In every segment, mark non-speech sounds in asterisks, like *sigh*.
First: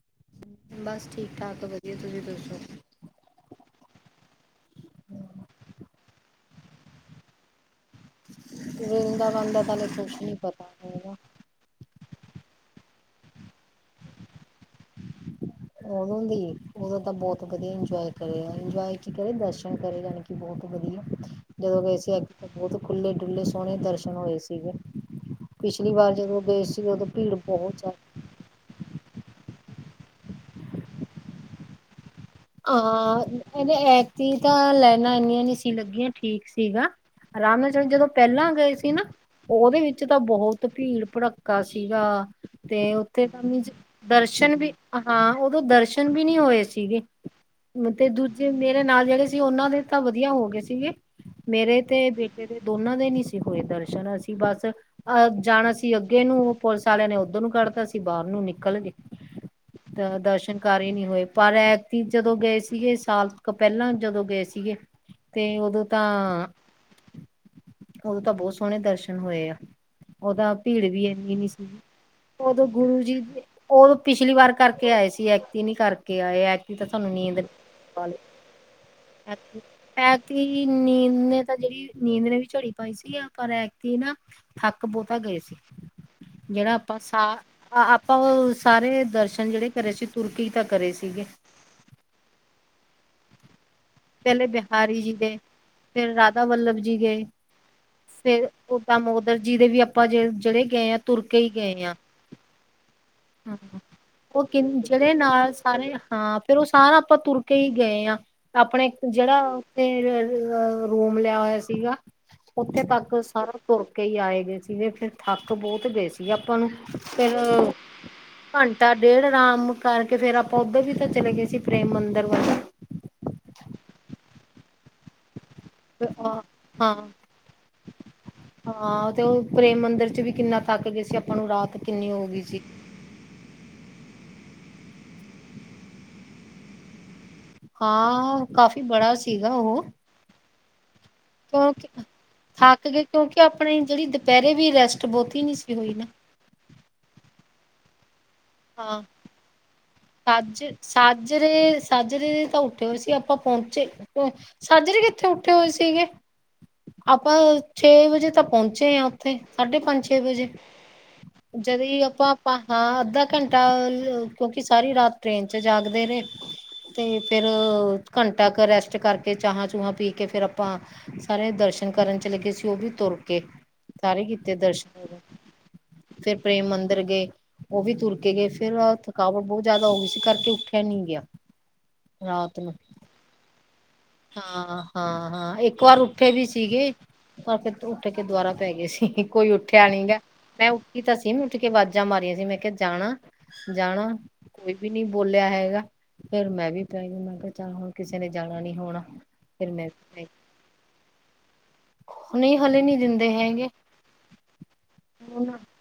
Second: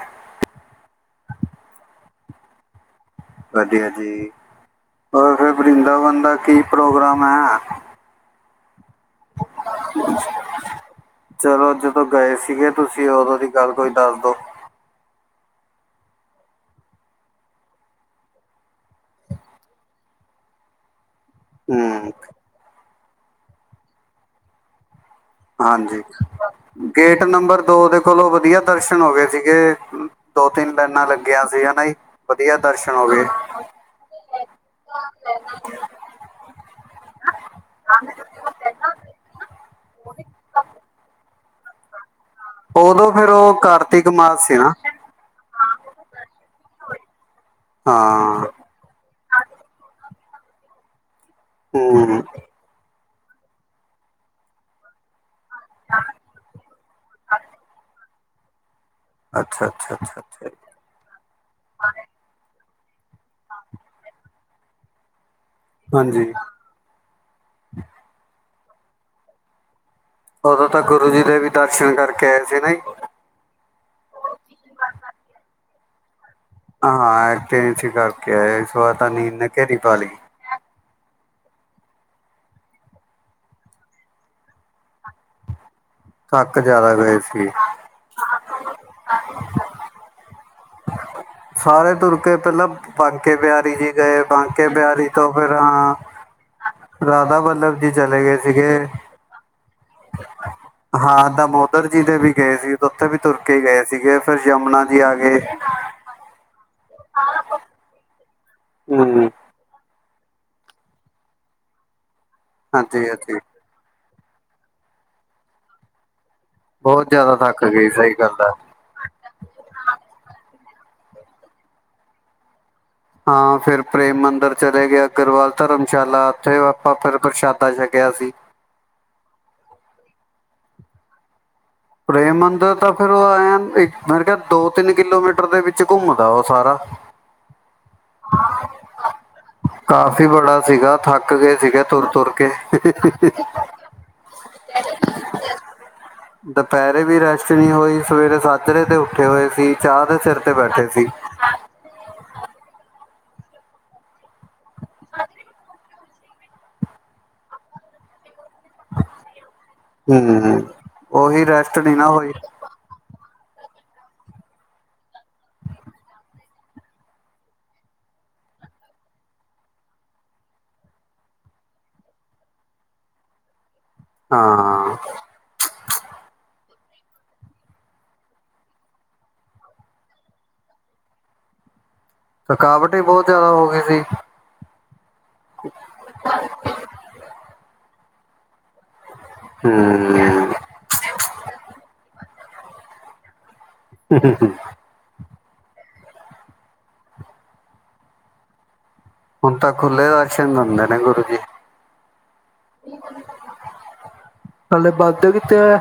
ਹਾਂ ਬਸ ਠੀਕ- ਠਾਕ ਅ ਵਧੀਆ, ਤੁਸੀਂ ਦੱਸੋ ਵਧੀਆ ਜੀ, ਹੋਰ ਫੇਰ ਵਰਿੰਦਾਵਨ ਦਾ ਕੀ ਪ੍ਰੋਗਰਾਮ ਐ। ਵਰਿਦਾਵਨ ਦਾ ਸਾਨੂ ਕੁਛ ਨੀ ਪਤਾ ਹੈਗਾ। ਚਲੋ ਜਦੋਂ ਗਏ ਸੀਗੇ ਤੁਸੀਂ ਉਦੋਂ ਦੀ ਗੱਲ ਕੋਈ ਦੱਸ ਦੋ ਉਦੋਂ ਦੀ ਉਦੋਂ ਤਾਂ ਬਹੁਤ ਵਧੀਆ ਇੰਜੋਏ ਕਰੇ, ਇੰਜੋਏ ਕੀ ਕਰੇ ਦਰਸ਼ਨ ਕਰੇ ਜਾਣੀ ਬਹੁਤ ਵਧੀਆ, ਜਦੋਂ ਗਏ ਹੂੰ ਸੀ ਅੱਗੇ ਬਹੁਤ ਖੁੱਲ੍ਹੇ ਡੁੇ ਸੋਹਣੇ ਦਰਸ਼ਨ ਹੋਏ ਸੀਗੇ। ਪਿਛਲੀ ਹਾਂਜੀ ਵਾਰ ਜਦੋਂ ਗਏ ਸੀ ਉਦੋਂ ਗੇਟ ਭੀੜ ਨੰਬਰ ਬਹੁਤ ਦੋ ਜ਼ਿਆਦਾ ਦੇ ਚਲੋ ਵਧੀਆ ਦਰਸ਼ਨ ਹੋ ਗਏ ਸੀਗੇ, ਦੋ- ਤਿੰਨ ਲਾਈਨਾਂ ਲੱਗੀਆਂ ਸੀ ਹਨਾ ਜੀ। ਵਧੀਆ ਆ ਦਰਸ਼ਨ ਹੋ ਗਏ ਇਹਦੇ ਐਤੀ ਤਾਂ ਲੈਨਾਂ ਇਨੀਆਂ ਨੀ ਸੀ ਲੱਗੀਆਂ ਠੀਕ ਸੀਗਾ। ਅਰਾਮ ਚਲ, ਜਦੋਂ ਪਹਿਲਾਂ ਗਏ ਸੀ ਨਾ ਉਹਦੇ ਵਿੱਚ ਤਾਂ ਬਹੁਤ ਭੀੜ- ਭੜੱਕਾ ਸੀਗਾ। ਤੇ ਉਦੋਂ ਉੱਥੇ ਫਿਰ ਤਾਂ ਉਹ ਕਾਰਤਿਕ ਮਾਸ ਦਰਸ਼ਨ ਸੀ ਵੀ ਨਾ ਹਾਂ ਉਦੋਂ ਦਰਸ਼ਨ ਵੀ ਨਹੀ ਹੋਏ ਸੀਗੇ। ਤੇ ਹਾਂ ਦੂਜੇ ਮੇਰੇ ਨਾਲ ਜਿਹੜੇ ਸੀ ਉਹਨਾਂ ਦੇ ਤਾਂ ਵਧੀਆ ਹੋ ਗਏ ਸੀਗੇ। ਮੇਰੇ ਤੇ ਹੂੰ ਬੇਟੇ ਦੇ ਦੋਨਾਂ ਦੇ ਨੀ ਸੀ ਕੋਈ ਦਰਸ਼ਨ, ਅਸੀਂ ਬਸ ਅ ਜਾਣਾ ਸੀ ਅੱਗੇ ਨੂੰ ਪੁਲਿਸ ਵਾਲਿਆਂ ਨੇ ਉਓਦੋਂ ਨੂੰ ਕੱਢਤਾ ਅਸੀ ਬਾਹਰ ਨੂੰ ਨਿਕਲ ਗੇ। ਅੱਛਾ ਅੱਛਾ ਤਾਂ ਅੱਛਾ ਅੱਛਾ ਜੀ। ਦਰਸ਼ਨਕਾਰੀ ਨਹੀਂ ਹੋਏ, ਪਰ ਇਹ ਜਦੋਂ ਗਏ ਸੀਗੇ, ਸਾਲ ਤੋਂ ਪਹਿਲਾਂ ਜਦੋਂ ਗਏ ਸੀਗੇ। ਤੇ ਉਦੋਂ ਤਾਂ ਹਾਂਜੀ ਉਦੋਂ ਤਾਂ ਬਹੁਤ ਸੋਹਣੇ ਦਰਸ਼ਨ ਹੋਏ ਆ। ਦਾ ਉਦੋਂ ਤਾਂ ਭੀੜ ਵੀ ਗੁਰੂ ਜੀ ਇੰਨੀ ਦੇ ਨੀ ਸੀਗੀ, ਦਰਸ਼ਨ ਕਰਕੇ ਆਏ ਸੀ ਉਦੋਂ ਨਾ ਗੁਰੂ ਜੀ ਦੇ ਉਹ ਪਿਛਲੀ ਵਾਰ ਕਰਕੇ ਆਏ ਸੀ ਐਕਤੀ ਨੀ ਕਰਕੇ ਆਏ। ਤਾਂ ਹ ਸਾਨੂੰ ਹਾਂ ਨੀਂਦ ਐਟੇ ਸੀ ਕਰਕੇ ਆਏ, ਇਸ ਬਾਰ ਤਾਂ ਨੀਂਦ ਨੇ ਘੇਰੀ ਪਾ ਲਈ। ਤੇ ਨੀਂਦ ਨੇ ਤਾਂ ਜਿਹੜੀ ਨੀਂਦ ਨੇ ਵੀ ਝੜੀ ਪਾਈ ਸੀ ਅ ਪਰ ਐਤਕੀ ਨਾ ਥੱਕ ਬਹੁਤਾ ਗਏ ਸੀ, ਥੱਕ ਜਿਹੜਾ ਜ਼ਿਆਦਾ ਆਪਾਂ ਗਏ ਸੀ ਸਾਹ ਆਪਾਂ ਉਹ ਸਾਰੇ ਦਰਸ਼ਨ ਜਿਹੜੇ ਕਰੇ ਸੀ ਤੁਰਕੀ ਤਾਂ ਕਰੇ ਸੀਗੇ। ਸਾਰੇ ਤੁਰ ਕੇ ਪਹਿਲਾਂ ਬਗਕੇ ਬਿਆਰੀ ਜੀ। ਗਏ, ਪਹਿਲੇ ਬਾਂਕੇ ਬਿਹਾਰੀ ਬਿਆਰੀ ਜੀ ਤੋਂ ਦੇ ਫਿਰ ਹਾਂ ਫਿਰ ਰਾਧਾ ਵੱਲਭ ਜੀ ਗਏ ਰਾਧਾ ਵੱਲਭ ਜੀ ਚਲੇ ਗਏ ਸੀਗੇ। ਦਰਜੀ ਦੇ ਵੀ ਆਪਾਂ ਜ ਜਿਹੜੇ ਗਏ ਆ ਤੁਰ ਹਾਂ ਕੇ ਹੀ ਗਏ ਦਮੋਦਰ ਆ ਜੀ ਦੇ ਵੀ ਗਏ ਸੀ ਉੱਥੇ ਵੀ ਤੁਰਕੇ ਗਏ ਸੀਗੇ, ਫਿਰ ਉਹ ਕਿ ਯਮੁਨਾ ਜੀ ਜਿਹੜੇ ਆ ਗਏ। ਨਾਲ ਸਾਰੇ ਹਾਂ ਫੇਰ ਉਹ ਸਾਰਾ ਆਪਾਂ ਤੁਰ ਕੇ ਈ ਗਏ ਆ। ਆਪਣੇ ਇੱਕ ਹਮ ਜਿਹੜਾ ਫੇਰ ਰੂਮ ਲਿਆ ਹੋਇਆ ਸੀਗਾ ਉੱਥੇ ਹਾਂਜੀ ਤੱਕ ਹਾਂਜੀ ਸਾਰਾ, ਤੁਰ ਕੇ ਹੀ ਆਏ ਗਏ ਸੀਗੇ ਫੇਰ ਥੱਕ ਬੋਤ ਗਏ ਸੀ। ਬੀ ਆਪਾਂ ਨੂੰ ਬਹੁਤ ਫੇਰ ਜ਼ਿਆਦਾ ਥੱਕ ਗਈ ਸਹੀ ਗੱਲ ਹੈ ਪਾਣੀ, ਤਾਂ ਡੇਢ ਆਰਾਮ ਕਰਕੇ ਫੇਰ ਆਪਾਂ ਉੱਧਰ ਵੀ ਤਾਂ ਚਲੇ ਗਏ ਸੀ ਪ੍ਰੇਮ ਮੰਦਰ ਵੱਲ। ਹਾਂ ਫੇਰ ਪ੍ਰੇਮ ਮੰਦਿਰ ਚਲੇ ਗਿਆਂ। ਅਗਰਵਾਲ ਧਰਮਸ਼ਾਲਾ ਉੱਥੇ ਆਪਾਂ ਹਾਂ ਫੇਰ ਪ੍ਰਸ਼ਾਦਾ ਛੱਕਿਆ ਸੀ। ਹਾਂ ਤੇ ਉਹ ਪ੍ਰੇਮ ਮੰਦਿਰ ਚ ਵੀ ਕਿੰਨਾ ਤੱਕ ਗਏ ਸੀ ਆਪਾਂ ਨੂੰ ਰਾਤ, ਕਿੰਨੀ ਹੋ ਪ੍ਰੇਮ ਗਈ ਸੀ। ਮੰੰਦਰ ਤਾਂ- ਫੇਰ ਉਹ ਐਨ ਇੱਕ ਮੈਂ ਕਿਹਾ ਦੋ ਤਿੰਨ ਕਿਲੋਮੀਟਰ ਦੇ ਵਿੱਚ ਘੁੰਮਦਾ ਵਾਂ ਸਾਰਾ। ਹਾਂ ਓ ਕਾਫੀ ਬੜਾ ਸੀਗਾ ਉਹ। ਫੀ ਬੜਾ ਸੀਗਾ ਥ- ਕਿਉਂਕਿ ਥੱਕ ਗਏ, ਕਿਉਂਕਿ ਆਪਣੀ ਜਿਹੜੀ ਦੁਪਹਿਰੇ ਵੀ ਰੈਸਟ ਬੋਤੀ ਨਹੀਂ ਸੀ ਹੋਈ ਨਾ। ਦੁਪਹਿਰੇ ਵੀ ਰੈਸਟ ਨਹੀਂ ਹੋਈ ਸਵੇਰੇ ਸਾਜਰੇ ਤੇ ਹਾਂ। ਉੱਠੇ ਹੋਏ ਸੀ ਚਾਹ ਦੇ ਸਿਰ ਤੇ ਬੈਠੇ ਸੀ। ਜਰੇ ਸਾਜਰੇ ਤਾਂ ਉੱਠੇ ਹੋਏ ਸੀ ਆਪਾਂ ਪਹੁੰਚੇ ਕਦੋਂ ਏ। ਸਜਰੇ ਕਿੱਥੇ ਉੱਠੇ ਹੋਏ ਸੀਗੇ, ਆਪਾਂ ਛੇ ਵਜੇ ਤ- ਪਹੁੰਚੇ ਹਾਂ ਉੱਥੇ ਸਾਢੇ ਪੰਜ-ਛੇ ਵਜੇ, ਹੂੰ ਉਹੀ ਰੈਸਟ ਜਦ ਨਹੀਂ ਨਾ ਹੋਈ ਆਪਾਂ ਪਾਂ- ਹਾਂ ਅੱਧਾ ਘੰਟਾ ਕਿਉਂਕਿ ਸਾਰੀ ਰਾਤ ਟ੍ਰੇਨ ' ਚ ਜਾਗਦੇ ਰਹੇ। ਤੇ ਫੇਰ ਘੰਟਾ ਕੁ ਰੈਸਟ ਕਰਕੇ ਚਾਹਾਂ- ਚੂਹਾਂ ਪੀ ਕੇ ਫੇਰ ਆਪਾਂ, ਸਾਰੇ ਦਰਸ਼ਨ ਕਰਨ ਚਲੇ ਗਏ ਸੀ ਉਹ ਵੀ ਤੁਰ ਕੇ, ਸਾਰੇ ਕੀਤੇ ਹਾਂ ਦਰਸ਼ਨ। ਫੇਰ ਪ੍ਰੇਮ ਮੰਦਰਿਰ ਗਏ, ਉਹ ਵੀ ਤੁਰ ਕੇ ਗਏ ਫੇਰ- ਥਕਾਵੜ ਬੋਤ ਜ਼ਾਦਾ ਹੋ ਗਈ ਸੀ ਇਸ ਕਰਕੇ ਉੱਠਿਆ ਨੀ ਗਿਆ। ਰਾਤ ਨੂੰ ਥਕਾਵਟ ਹੀ ਬੋਤ ਜਾਦਾ ਹੋ ਗਈ ਸੀ। ਹਾਂ- ਹਾਂ ਇੱਕ ਵਾਰ ਉੱਠੇ ਵੀ ਸੀਗੇ। ਪਰ ਫੇਰ ਉੱਠ ਕੇ ਦੁਬਾਰਾ ਪੈ ਗਏ ਸੀ ਕੋਈ ਉੱਠਿਆ ਨੀ ਗਾ, ਹੂੰ ਮੈਂ- ਕੀ ਤਾਂ ਸੀ ਵੀ ਉੱਠ ਕੇ ਆਵਾਜ਼ਾਂ ਮਾਰੀਆਂ ਸੀ ਮੈਂ ਕਿਹਾ ਜਾਣਾ- ਜਾਣਾ ਵੀ- ਵੀ ਨੀ ਬੋਲਿਆ ਹੈਗਾ, ਫੇਰ ਮੈਂ ਵੀ ਪੈ ਗਈ ਮੈਂ ਕਿਹਾ ਚੱਲ ਹੁਣ ਕਿਸੇ ਨੇ ਜਾਣਾ ਨੀ ਹੋਣਾ। ਹੁਣ ਫੇਰ ਤਾਂ ਮੈਂ, ਖੁੱਲੇ ਦਰਸ਼ਨ ਦਿੰਦੇ ਨੇ ਗੁਰੂ ਜੀ ਨਹੀਂ ਹਲੇ ਨਹੀਂ ਦਿੰਦੇ ਹੈਗੇ। ਥੱਲੇ ਵੱਧਦੇ ਕਿਤੇ ਹੈ।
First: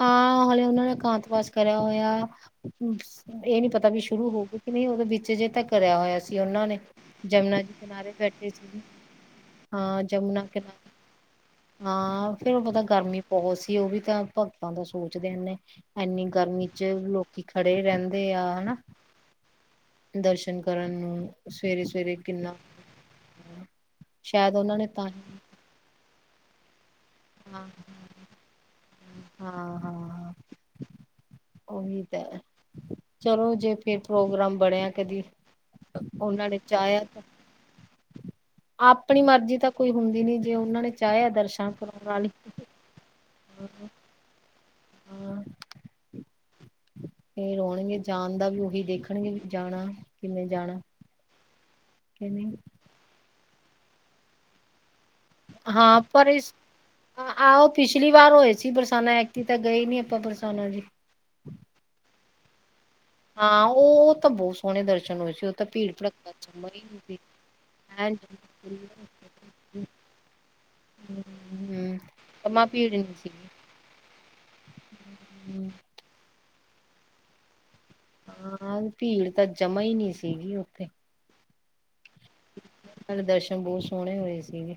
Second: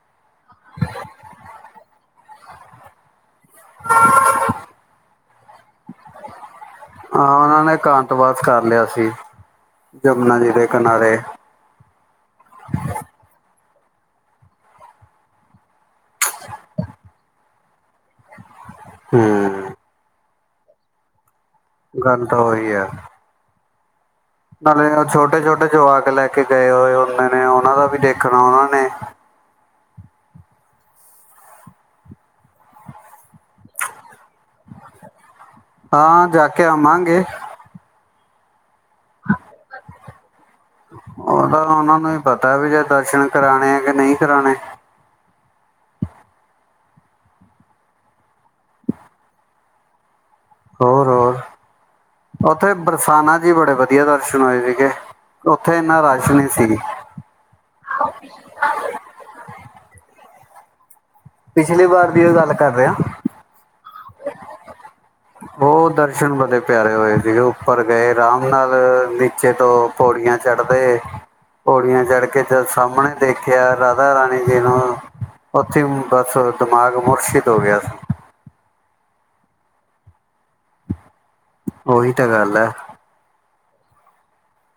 ਹਾਂ ਹਲੇੇ ਉਹਨਾਂ ਨੇ ਕਾਂਤਵਾਸ ਕਰਿਆ ਹੋਇਆ। ਇਹ ਨੀ ਪਤਾ ਵੀ ਸ਼ੁਰੂ ਹੋ ਗਈ ਕਿ ਨਹੀਂ ਹੋ ਗਏ ਵਿੱਚ ਜੇ ਤਾਂ ਕਰਿਆ ਹੋਇਆ ਸੀ ਉਹਨਾਂ ਨੇ। ਹਾਂ ਯਮੁਨਾ ਉਹਨਾਂ ਦੇ ਨੇ ਕਿਨਾਰੇ ਕਾਂਤਵਾਸ ਬੈਠੇ ਕਰ ਸੀ, ਲਿਆ ਹਾਂ ਜਮਨਾ ਯਮੁਨਾ ਜੀ ਦੇ ਕਿਨਾਰੇ। ਹਾਂ ਫੇਰ ਮਲਬ ਗਰਮੀ ਬਹੋਤ ਸੀ, ਉਹ ਵੀ ਤਾਂ। ਬਾਬਾ ਸੋਚਦੇ ਹੋ ਨੇ ਇਨੀ ਗਰਮੀ ਚ ਲੋਕੀ ਖੜੇ ਰਹਿੰਦੇ ਆ, ਹਨਾ। ਹੂੰ ਦਰਸ਼ਨ ਕਰਨ ਨੂੰ ਸਵੇਰੇ- ਸਵੇਰੇ ਗੱਲ ਤਾਂ ਕਿੰਨਾ। ਉਹੀ ਹੈ ਸ਼ਾਇਦ ਉਹਨਾਂ ਨਾਲੇ ਨੇ ਤਾਂ ਹੀ ਛੋਟੇ- ਛੋਟੇ ਜਵਾਕ ਲੈ ਕੇ ਗਏ ਹੋਏ ਹੁੰਦੇ ਨੇ ਉਹਨਾਂ ਦਾ ਵੀ ਦੇਖਣਾ ਉਹ ਨੇ। ਹਾਂ- ਹਾਂ, ਹਾਂ। ਉਹੀ ਤਾਂ, ਚਲੋ ਜੇ ਫੇਰ ਪ੍ਰੋਗਰਾਮ ਬਣਿਆ ਕਦੀ। ਹਾਂ ਜਾ ਉਹਨਾਂ ਨੇ ਕੇ ਚਾਹਿਆ ਆਵਾਂਗੇ ਤਾਂ। ਆਪਣੀ ਮਰਜ਼ੀ ਤਾਂ ਕੋਈ ਹੁੰਦੀ ਨੀ ਜੇ ਉਹਨਾਂ ਨੇ। ਚਾਹਿਆ ਉਹ ਤਾਂ ਦਰਸ਼ਨ ਉਹਨਾ ਕਰਾਉਣ ਨੂੰ ਹੀ ਵਾਲੀ ਪਤਾ ਵੀ ਜੇ ਦਰਸ਼ਨ ਕਰਾਣੇ ਏ ਕਿ ਨਹੀਂ ਕਰਾਣੇ। ਹੂੰ। ਤੇ ਰੋਣਗੇ ਜਾਣ ਦਾ ਵੀ ਉਹੀ ਦੇਖਣਗੇ ਵ ਜਾਣਾ ਕਿਵੇਂ ਜਾਣਾ। ਹੋਰ-ਹੋਰ ਕਿ ਨਹੀਂ ਉੱਥੇ ਬਰਸਾਨਾ ਜੀ ਬੜੇ ਵਧੀਆ ਦਰਸ਼ਨ ਹੋਏ ਸੀਗੇ। ਉੱਥੇ ਹਾਂ ਇੰਨਾ ਪਰ ਰਸ਼ ਨਹੀਂ ਇਸ। ਸੀ ਆਹੋ ਪਿਛਲੀ ਵਾਰ ਹੋਏ ਸੀ ਬਰਸਾਨਾ, ਐਤਕੀਂ ਤਾਂ ਗਏ ਨੀ ਆਪਾਂ ਬਰਸਾਨਾ ਜੀ। ਪਿਛਲੀ ਵਾਰ ਦੀ ਓ ਗੱਲ ਕੱਰ ਰੇਆ। ਹਾਂ, ਓ ਤਾਂ ਬੋ ਸ। ਅੋਰ ਦਰਸ਼ਨ ਬੜੇ ਹੀ ਪੇਆਰੇ ਨਹੀਂ ਹੋਏ ਸੀ ਸੀਗੇ ਉੱਪਰ ਗਏ ਐਨ ਰਾਮ ਨਾਲ ਹੂੰ ਨੀਚੇ ਤੋ ਪੋੜੀਆਂ ਚੜਪੇ, ਪੋੜੀਆਂ ਚੜ ਕੇ ਤੇ ਓ ਜਮਾ ਭੀੜ ਨੀ ਸਾਮਣੇ ਸੀਗੀ ਦੇਖਿਆ ਰਾਧਾ ਰਾਣੀ ਜੀ ਨੂੰ। ਓਥੇ ਹੂੰ ਬੱਸ ਦਮਾਗ ਮੁਰਸ਼ਿਦ ਹੋ ਗੇਆ ਸੀ। ਹਾਂ ਭੀੜ ਤਾਂ ਜਮਾ ਈ ਨੀ ਸੀਗੀ ਓਥੇ। ਉਹੀ ਤਾਂ ਗੱਲ ੲੈ ਸਾਡੇ ਦਰਸ਼ਨ ਬੋ ਸੋਣੇ ਹੋਏ ਸੀਗੇ।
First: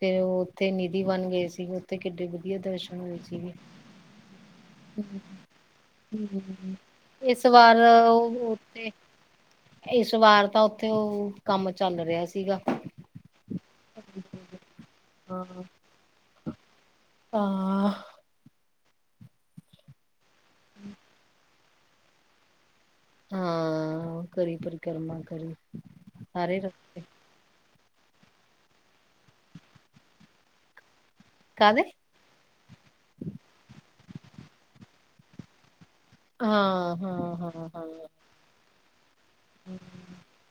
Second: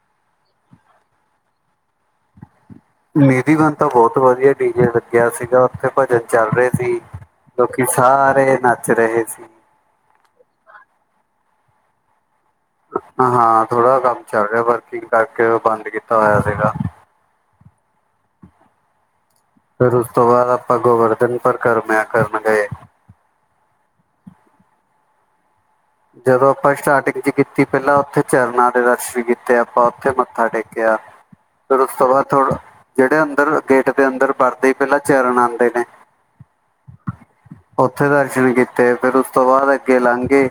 ਫੇਰ ਓਥੇ ਨਿਧੀ ਵਾਣ ਗੇਸੀਗੇ, ਉੱਥੇ ਕਿੱਡੇ ਵਧੀਆ ਦਰਸ਼ ਨਿਧੀਵਣ ਤਾਂ ਬੋਤ ਵਧੀਆ ਡੀ ਜੇ ਲੱਗੇਆ ਸੀਗਾ ਓਥੇ ਭਜਨ ਹੂੰ ਚੱਲ ਰੇ ਸੀ। ਇਸ ਵਾਰ ਲੋਕੀ ਓ ਸਾਰੇ ਓਤੇ। ਨੱਚ ਰਹੇ ਸੀ ਇਸ ਵਾਰ ਤਾਂ ਉੱਥੇ ਓ, ਕੰਮ ਚੱਲ ਰੇਆ ਸੀਗਾ। ਹਾਂ, ਥੋੜਾ ਕੰਮ ਚੱਲ ਰੇਆ, ਵਰਕਿੰਗ ਕੱਰਕੇ ਓ ਹਾਂ ਬੰਦ ਕੀਤਾ ਹੋਆ ਸੀਗਾ। ਤਾਂ ਫੇਰ ਉਸ ਤੋਂ ਬਾਅਦ ਆਪਾਂ ਗੋਵਰਧਨ ਪਰਕਰਮਾਐ ਕਰਨ ਗਏ। ਹਾਂ, ਕਰੀ ਪਰਿਕਰਮਾ ਕਰੀ। ਜਦੋਂ ਸਾਰੇ ਅਪਾਂ ਰਸਤੇ ਸਟਾਟਿੰਗ ਚ ਕੀਤੀ। ਪੈਲਾ ਓਥੇ ਚਰਨਾ ਦੇ ਦਰਸ਼ਨ ਕੀਤੇ ਅਪਾ ਓਥੇ ਮੱਥਾ ਟੇਕੇਆ। ਫੇਰ ਕਾਹਦੇ ਉਸ ਤੋਂ ਬਾਅਦ ਥੋੜਾ, ਜੇੜੇ ਅੰਦਰ ਗੇਟ ਦੇ ਅੰਦਰ ਵੜਦੇ ਈ ਪੈਲਾ ਚਰਨ ਆਦੇ ਨੇ। ਹਾਂ, ਹਾਂ, ਹਾਂ, ਹਾਂ। *unintelligible* ਕੀਤੇ ਫੇਰ ਉਸ ਤੋਂ ਬਾਅਦ ਅੱਗੇ ਲੰਘ ਗੇ।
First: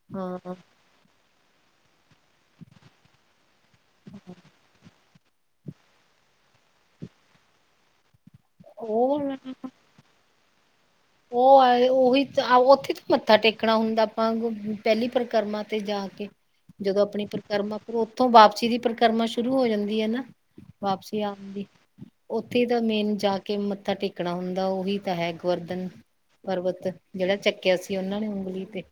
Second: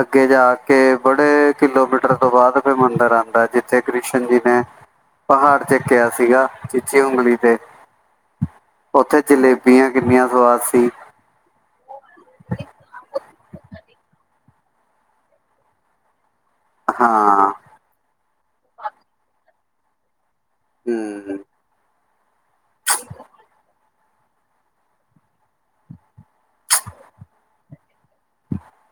ਅੱਗੇ ਜਾ ਹਾਂ ਕੇ, ਬੜੇ ਕਿਲੋਮੀਟਰ ਤੋਂ ਬਾਅਦ ਫੇਰ ਮੰਦਰ ਆਦਾ ਜਿੱਥੇ ਕ੍ਰਿਸ਼ਨ ਜੀ ਨੇ- ਪਹਾੜ ਚੱਕੇਆ ਸੀਗਾ ਚੀਚੀ ਉਗਲੀ ਤੇ। ਓਥੇ ਉਹ ਜਲੇਬੀਆ ਕਿੰਨੀਆ ਸਵਾਦ ਸੀ। ਓ ਅਏ ਓਹੀ ਤਾ ਆਓ ਉੱਥੇ ਤਾਂ ਮੱਥਾ ਟੇਕਣਾ ਹੁੰਦਾ ਆਪਾਂ ਪੈਲੀ ਪਰਕਰਮਾ ਤੇ ਜਾ ਕੇ। ਜਦੋਂ ਅਪਣੀ ਹਾਂ ਪਰਕਰਮਾ ਕਰੋ ਓਥੋ ਵਾਪਸੀ ਦੀ ਪਰਕਰਮਾ ਸ਼ੁਰੂ ਹੋ ਜਾਂਦੀ ੲੈ ਨਾ। ਵਾਪਸੀ ਹੂੰ ਆਣ ਦੀ। ਓਥੇ ਤਾਂ ਮੇਨ ਜਾ ਕੇ ਮੱਥਾ ਟੇਕਣਾ ਹੁੰਦਾ ਓਹੀ ਤਾਂ ਹੈ ਗਵਰਧਨ। ਪਰਬਤ ਜੇੜਾ ਚੱਕੇਆ ਸੀ ਓਨਾ ਨੇ ਉਗਲੀ ਤੇ।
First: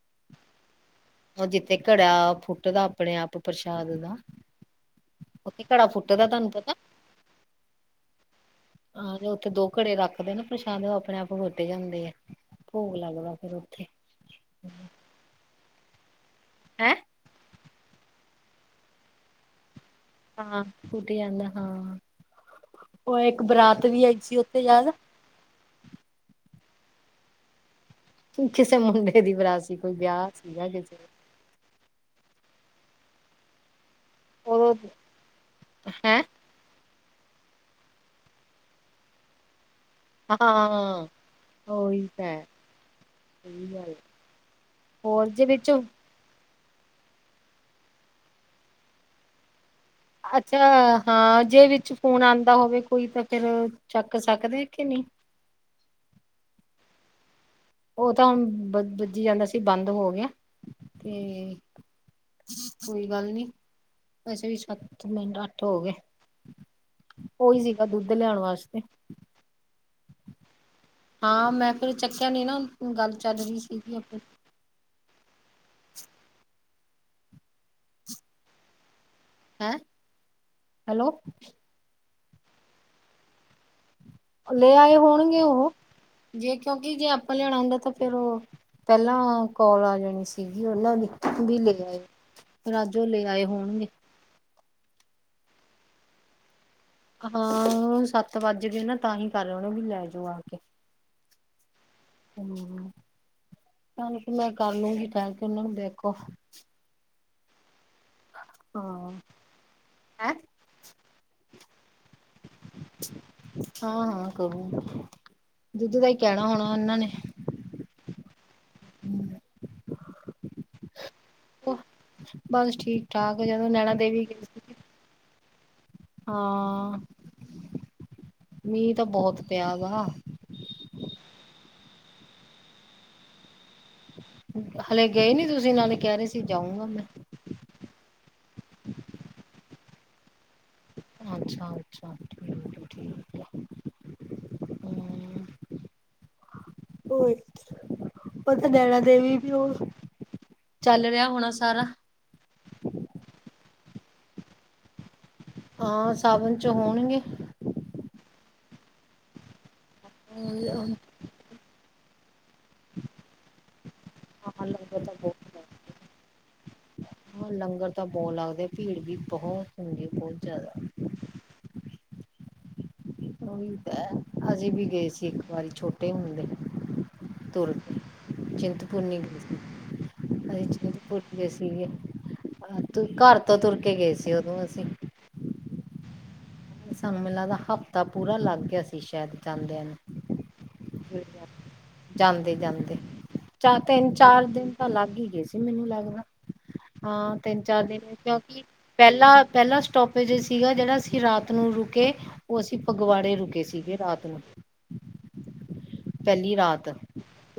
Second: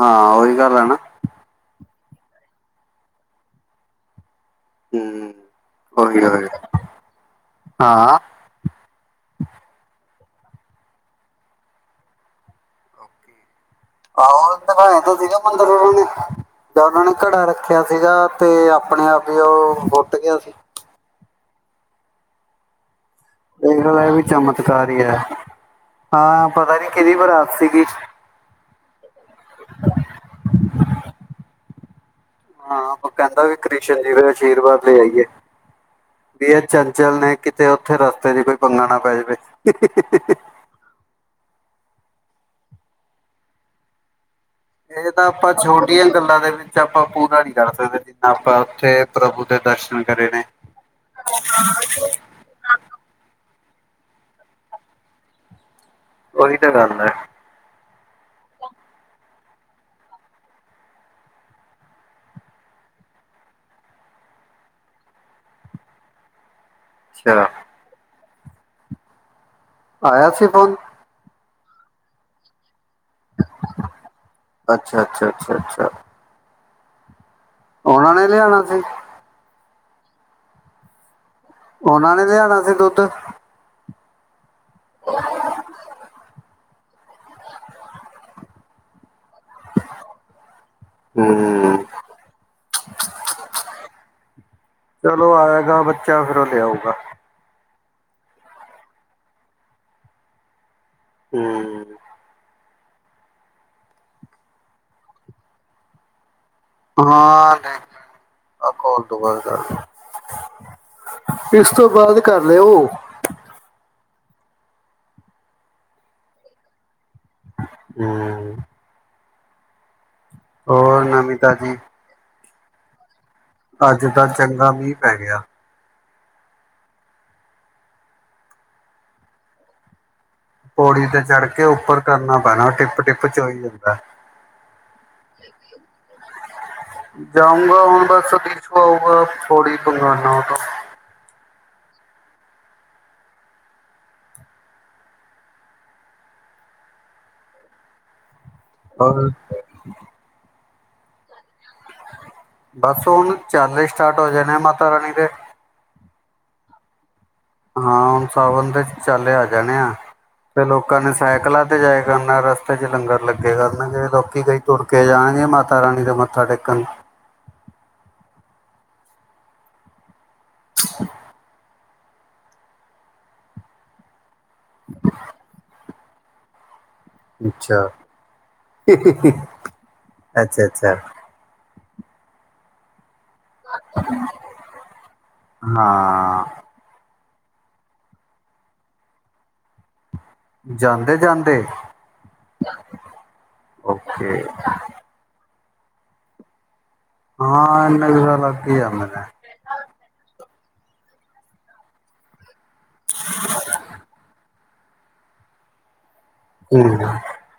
ਹਾਂ, ਓਈ ਗੱਲ ੲੈ ਨਾ ਓ, ਜਿੱਥੇ ਘੜਾ ਫੁੱਟ ਦਾ ਆਪਣੇ ਆਪ ਪ੍ਰਸ਼ਾਦ ਦਾ ਹੂੰ ਓਥੇ ਘੜਾ ਫੁੱਟ ਉਹੀ ਦਾ ਉਹੀ ਤਾਨੂੰ ਪਤਾ? ਹਾਂ ਹਾਂ ਜੋ ਉੱਥੇ ਦੋ ਘੜੇ ਰੱਖਦੇ ਪਰਸ਼ਾਦ ਅਪਣੇ ਆਪ *unintelligible* ਜਾਦੇ ਐ, ਭੋਗ ਲੱਗਦਾ ਫੇਰ ਓਥੇ ਹੈਂ *unintelligible* ਕੜਾ ਰੱਖੇਆ ਸੀਗਾ, ਤੇ ਆਪਣੇ ਆਪ ਈ ਓ ਫੋ ਹਾਂ ਟੁੱਟ ਯਾਦਾ ਹਾਂ, ਓਏ ਏਕ ਬਰਾਤ ਦੇਖ ਵੀ ਹੈਈ ਸੀ ਓਥੇ ਯਾਦ ਆ ਆ ਪਤਾ ਨੀ ਕਿਦੀ ਬਰਾਤ ਸੀ ਗੀ। ਕਿਸੇ ਮੁੰਡੇ ਦੀ ਬਰਾਤ ਸੀ ਕੋਈ ਵੇਆ ਸੀਗਾ ਕਿਸੇ ਹਾਂ ਓ ਕੈੰਦਾ ਵੀ ਕ੍ਰਿਸ਼ ਜੀ ਦਾ ਅਸ਼ੀਰਵਾਦ ਲੇ ਆਈਏ। ਹੈਂ ਵੀ ਏ ਚੰਚਲ ਨੇ ਕਿਤੇ ਓਥੇ ਰਸਤੇ ਦੀ ਕੋਈ ਪੰਗਾ ਨਾ ਪੈ ਜਵੇ। *unintelligible* ਆ, ਹਾਂ ਓਹੀ ਹੈ, ਕੀ ਗੱਲ ਏ ਹੋਰ ਤਾਂ ਜੇ ਅਪਾਂ ਵਿੱਚ ਛੋਟੀਆ ਗੱਲਾ ਦੇ ਵਿੱਚ ਚ ਅਪਾ ਪੂਰਾ ਨੀ ਕੱਰ ਸਕਦੇ, ਜਿਨਾ ਅਪਾ ਓਥੇ ਪ੍ਰਭੂ ਦੇ ਦਰਸ਼ਨ ਕਰੇ ਨੇ ਅੱਛਾ। ਹਾਂ ਜੇ ਵਿੱਚ ਫੋਨ ਆਉਂਦਾ ਹੋਵੇ ਕੋਈ ਤਾਂ ਫੇਰ, ਚੱਕ ਸਕਦੇ ਕੇ ਨਹੀਂ। ਉਹੀ ਤਾਂ ਗੱਲ ਹੈ। ਉਹ ਤਾਂ ਹੁਣ ਬ ਵੱਜੀ ਜਾਂਦਾ ਸੀ ਬੰਦ ਹੋ ਗਿਆ, ਤੇ ਕੋਈ ਗੱਲ ਨੀ। ਅਸੇ ਵੀ ਸੱਤ ਮਿੰਟ ਅੱਠ ਹੋ ਗਏ। ਅੱਛਾ ਉਹੀ ਸੀਗਾ ਦੁੱਧ ਲਿਆਉਣ ਵਾਸਤੇ। ਆਇਆ ਸੀ ਫੋਨ। ਹਾਂ ਮੈਂ ਫੇਰ ਚੱਕਿਆ ਨੀ ਨਾ ਗੱਲ ਚਾਲ ਰਹੀ ਸੀਗੀ ਆਪੇ ਅੱਛਾ-ਅੱਛਾ, ਅੱਛਾ-ਅੱਛਾ। ਉਹਨਾਂ ਨੇ ਲਿਆਉਣਾ ਸੀ? ਹੈਂ, ਹੈਲੋ। ਉਹਨਾਂ ਨੇ ਲਿਆਣਾ ਸੀ ਦੁੱਧ? ਲੈ ਆਏ ਹੋਣਗੇ ਉਹ, ਜੇ ਕਿਉਂਕਿ ਜੇ ਆਪਾ ਲਿਆਣਾ ਆਉਂਦਾ ਤਾਂ ਫੇਰ ਉਹ, ਪਹਿਲਾਂ ਕੋਲ ਆ ਜਾਣੀ ਸੀਗੀ ਉਹਨਾਂ ਦੀ, ਵੀ ਲੈ ਹੂੰ ਆਏ ਫੇਰ ਅੱਜ ਉਹ ਲੈ ਆਏ ਹੋਣਗੇ। ਚਲੋ ਆਏਗਾ ਬੱਚਾ ਫੇਰ ਉਹ ਲਿਆ ਆਉਗਾ। ਹਾਂ ਹੁਣ ਸੱਤ ਵੱਜ ਗੇ ਨਾ ਤਾਂ ਹੀ ਕਰ ਰਹੇ ਹੋਣੇ ਵੀ ਲੈ ਜਾਓ ਆ ਕੇ। ਹੂੰ। ਹੂੰ ਕਮ ਤੇ ਮੈਂ ਕਰ ਲੂੰਗੀ ਬਹਿ ਕੇ ਉਹਨਾਂ ਨੂੰ ਦੇਖੋ। ਹਾ। ਆ ਕਾਲ ਹਾਂ ਤੋਂ ਬਾਅਦ ਕਰਦਾ, ਹੈਂ ਇਸ ਤੋਂ ਬਾਅਦ ਕਰ ਲਿਓ। ਹਾਂ- ਹਾਂ ਕਰੋ-ਕਰੋ, ਦੁਧ ਦਾ ਹੀ ਕਹਿਣਾ ਹੋਣਾ ਇਹਨਾਂ ਨੇ। ਹੂੰ। ਹੋਰ ਨਵੀ ਤਾਜੀ? ਬਸ ਠੀਕ- ਠਾਕ ਜਦੋਂ ਨੈਣਾ ਦੇਵੀ ਗਏ ਸੀ। ਤਾ, ਮੀਂਹ ਪੈ ਗਿਆ। ਹਾਂ, ਮੀਂਹ ਤਾਂ ਬਹੋਤ ਪਿਆ ਵਾ। ਪੌੜੀ ਤੇ ਚੜ ਕੇ ਉੱਪਰ ਕਰਨਾ ਪੈਣਾ ਟਿੱਪ- ਟਿੱਪ ਚੋਈ- ਹਲੇ ਗਏ ਨੀ ਤੁਸੀਂ, ਨਾਲੇ ਕਹਿ ਰਹੇ ਸੀ ਜਾਊਂਗਾ ਮੈਂ। ਜਾਊਂਗਾ ਹੁਣ ਬਸ ਬੀਚ ਆਊਗਾ ਥੋੜੀ ਕੰਗਾਨਣਾ ਗਾ। ਅੱਛਾ- ਅੱਛਾ ਠੀਕ ਏ-ਠੀਕ ਏ ਹੂ। ਹੋਰ? ਉਹ ਤਾਂ ਨੈਣਾਂ ਔਰ ਦੇਵੀ ਵੀ ਉਹ, ਚੱਲ ਰਿਹਾ ਹੋਣਾ ਸਾਰਾ। ਬਸ ਹੁਣ ਚੱਲੇ ਸਟਾਰਟ ਹੋ ਜਾਣੇ ਮਾਤਾ ਰਾਣੀ ਦੇ। ਹਾਂ ਸਾਵਨ ਚ ਹੋਣਗੇ। ਹਾਂ ਹੁਣ ਸਾਵਨ ਦੇ ਚਾਲੇ ਆ ਜਾਣੇ ਆ, ਹਾਂ ਤੇ ਲੋਕਾਂ ਨੇ ਸਾਈਕਲਾਂ 'ਤੇ ਜਾਏ ਕਰਨਾ ਰਸਤੇ 'ਚ ਲੰਗਰ ਲੱਗੇਗਾ ਕਰਨਗੇ ਲੋਕ ਕਿਵੇ ਤੁਰ ਕੇ ਲੰਗਰ ਤਾਂ ਬਹੁਤ ਜਾਣਗੇ ਲੱਗਦਾ। ਮਾਤਾ ਰਾਣੀ ਦੇ ਮੱਥਾ ਟੇਕਣ। ਹਾਂ ਲੰਗਰ ਤਾਂ ਬੋਤ ਲੱਗਦੇ, ਭੀੜ ਵੀ ਬਹੋਤ ਹੁੰਦੀ ਬਹੋਤ ਜ਼ਿਆਦਾ। ਉਹੀ ਤਾਂ ਹੈ, ਅਸੀਂ ਵੀ ਗਏ ਸੀ ਇੱਕ ਵਾਰੀ ਛੋਟੇ ਹੁੰਦੇ। ਤੁਰ ਅੱਛਾ ਕੇ ਚਿੰਤਪੂਰੁਰਨੀ ਹਾਏ ਅੱਛਾ ਸੀ ਅੱਛਾ ਚਿੰਤਪੁਰਨੀ। ਗਏ ਸੀਗੇ ਘਰ ਤੋਂ ਤੁਰ ਕੇ ਗਏ ਸੀ ਉਦੋਂ ਅਸੀਂ। ਹਾਂ। ਸਾਨੂੰ ਮੈਨੂੰ ਲੱਗਦਾ ਹਫ਼ਤਾ ਪੂਰਾ ਲੱਗ ਗਿਆ ਸੀ ਸ਼ਾਇਦ ਜਾਂਦਿਆਂ ਨੂੰ। ਜਾਂਦੇ ਜਾਂਦੇ ਜਾਂਦੇ-ਜਾਂਦੇ, ਚਾ ਓਕੇ ਤੇਨ-ਚਾਰ ਦੇਨ ਤਾਂ ਲੱਗ ਈ ਗਏ ਸੀ। ਮੈਨੂੰ ਲੱਗਦਾ, ਹਾਂ ਤੇਨ-ਚਾਰ ਦੇਨ ਇੰਨਾ ਕੁ ਤਾਂ ਕੇਉਂਕਿ ਲੱਗ ਹੀ ਜਾਂਦਾ ਪੈਲਾਂ ਪੈਲਾ ਸਟੋਪੇਜ ਸੀਗਾ ਜੇੜਾ ਅਸੀਂ ਰਾਤ ਨੂੰ ਰੁਕੇ, ਓ ਅਸੀਂ ਫਗਵਾੜੇ ਰੁਕੇ ਸੀਗੇ ਰਾਤ ਨੂੰ। ਪੈਲੀ ਰਾਤ, ਹੂੰ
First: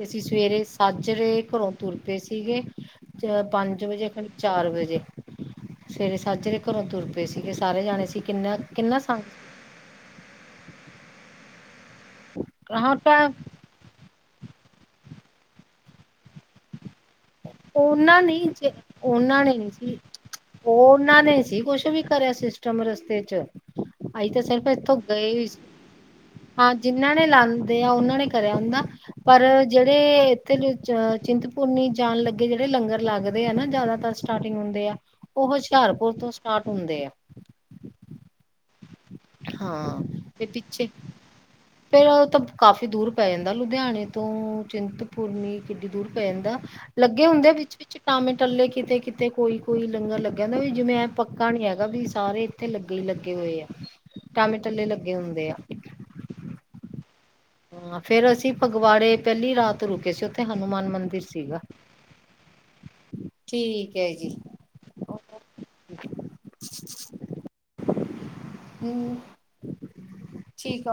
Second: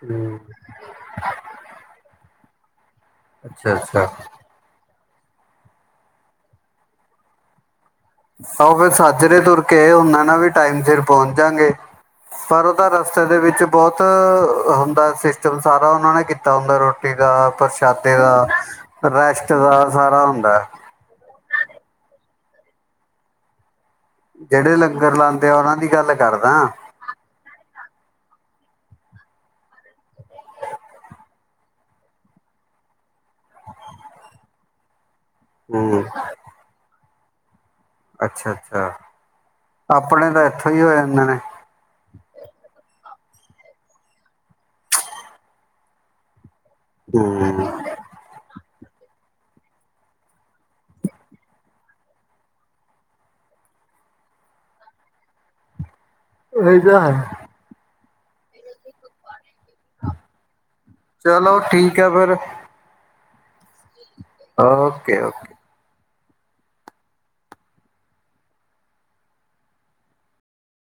ਏਸੀਂ ਸਵੇਰੇ ਸਾਜਰੇ ਘਰੋਂ ਤੁਰ ਪਏ ਸੀਗੇ, ਚੈ ਅੱਛਾ ਪੰਜ ਵਜੇ ਅੱਛਾ ਖਨੀ ਚਾਰ ਵਜੇ, ਸਵੇਰੇ ਸਾਜਰੇ ਘਰੋਂ ਤੁਰ ਪਏ ਸੀਗੇ ਸਾਰੇ ਜਾਣੇ ਅਸੀ ਕੀਨਾ ਓ ਫੇਰ ਸਜਰੇ ਤੁਰ ਕੇ ਆਏ ਓਨਾ ਨਾ ਵੀ ਟਾਈਮ ਸੇਰ ਪੌਂ ਜਾਗੇ। ਪਰ ਓ ਤਾਂ ਰਸਤੇ ਦੇ ਵਿੱਚ ਬਹੋਤ ਹੁੰਦਾ ਸੀਸਟਮ ਸਾਰਾ ਓਨਾਂ ਨੇ ਕੀਤਾ ਹੁੰਦਾ ਰੋ ਰੋਟੀ ਦਾ, ਪ੍ਰਸ਼ਾਦੇ ਉਹਨਾਂ ਦਾ, ਨਹੀਂ ਰੈਸਟ ਦਾ, ਸਾਰਾ ਹੁੰਦਾ ਆ। ਨਾ ਨੇ ਸੀ ਕੁਛ ਵੀ ਕਰੇਆ ਸੀਸਟਮ ਰਸਤੇ ਚ। ਅਸੀ ਤਾਂ ਸੀਰਫ਼ ਜਿਹੜੇ ਏਥੋਂ ਲੰਗਰ ਗਏ ਲਾਉਂਦੇ ਆ ਸੀ, ਉਹਨਾਂ ਦੀ ਗੱਲ ਕਰਦਾ। ਹਾਂ ਜੀਨਾਂ ਨੇ ਲਾਂਦੇ ਆ ਓਨਾਂ ਨੇ ਕਰੇਆ ਹੁੰਦਾ। ਪਰ ਜੇੜੇ ਏਥੇ ਵੇਚ ਚੀਂਤਪੁਰਨੀ ਜਾਣ ਲੱਗੇ ਜੇੜੇ ਲੰਗਰ ਲੱਗਦੇ ਆ ਨਾ ਜਾਦਾਤਰ ਸਟਾਰਟੀਂਗ ਹੁੰਦੇ ਆ ਉਹ ਹੂੰ। ਹਛੇਆਰਪੁਰ ਤੋਂ ਸਟਾਟ ਹੁੰਦੇ ਆ। ਅੱਛਾ-ਅੱਛਾ, ਹਾਂ ਆਪਣੇ ਤਾਂ ਤੇ ਏਥੋਂ ਪਿੱਛੇ ਹੋ ਜਾਦੇ ਨੇ। ਫੇਰ ਤਾਂ ਕਾਫ਼ੀ ਦੂਰ ਪੈ ਜਾਂਦਾ ਲੁਦੇਆਣੇ ਤੋਂ ਚੀਂਤਪੁਰਨੀ ਕੀਡੀ ਦੂਰ ਪੈ ਜਾਂਦਾ। ਲੱਗੇ ਹੁੰਦੇ ਹੂੰ। ਵੀਚ ਟਾਂਵੇ ਟੱਲੇ ਕੀਤੇ-ਕੀਤੇ ਕੋਈ-ਕੋਈ ਲੰਗਰ ਲੱਗ ਜਾਂਦਾ ਵੀ ਜੀਵੇਂ ਪੱਕਾ ਨੀ ਹੈਗਾ ਵੀ ਸਾਰੇ ਏਥੇ ਲੱਗੇ ਹੀ ਲੱਗੇ ਹੋਏ ਆ ਟਾਂਵੇ ਟੱਲੇ ਲੱਗੇ ਹੁੰਦੇ ਆ। ਏ ਤਾਂ ਹੈ। ਹਾਂ ਫੇਰ ਅਸੀਂ ਫਗਵਾੜੇ ਪੈਲੀ ਰਾਤ ਤੋਂ ਰੁਕੇ ਸੀ ਓਥੇ ਹਨੂੰਮਾਨ ਮੰਦ ਚਲੋ ਸੀਗਾ, ਠੀਕ ਹੈ ਫਿਰ ਠੀਕ ਏ ਜੀ। ਓਕੇ-ਓਕੇ। ਹੂੰ, ਠੀਕ ਆ।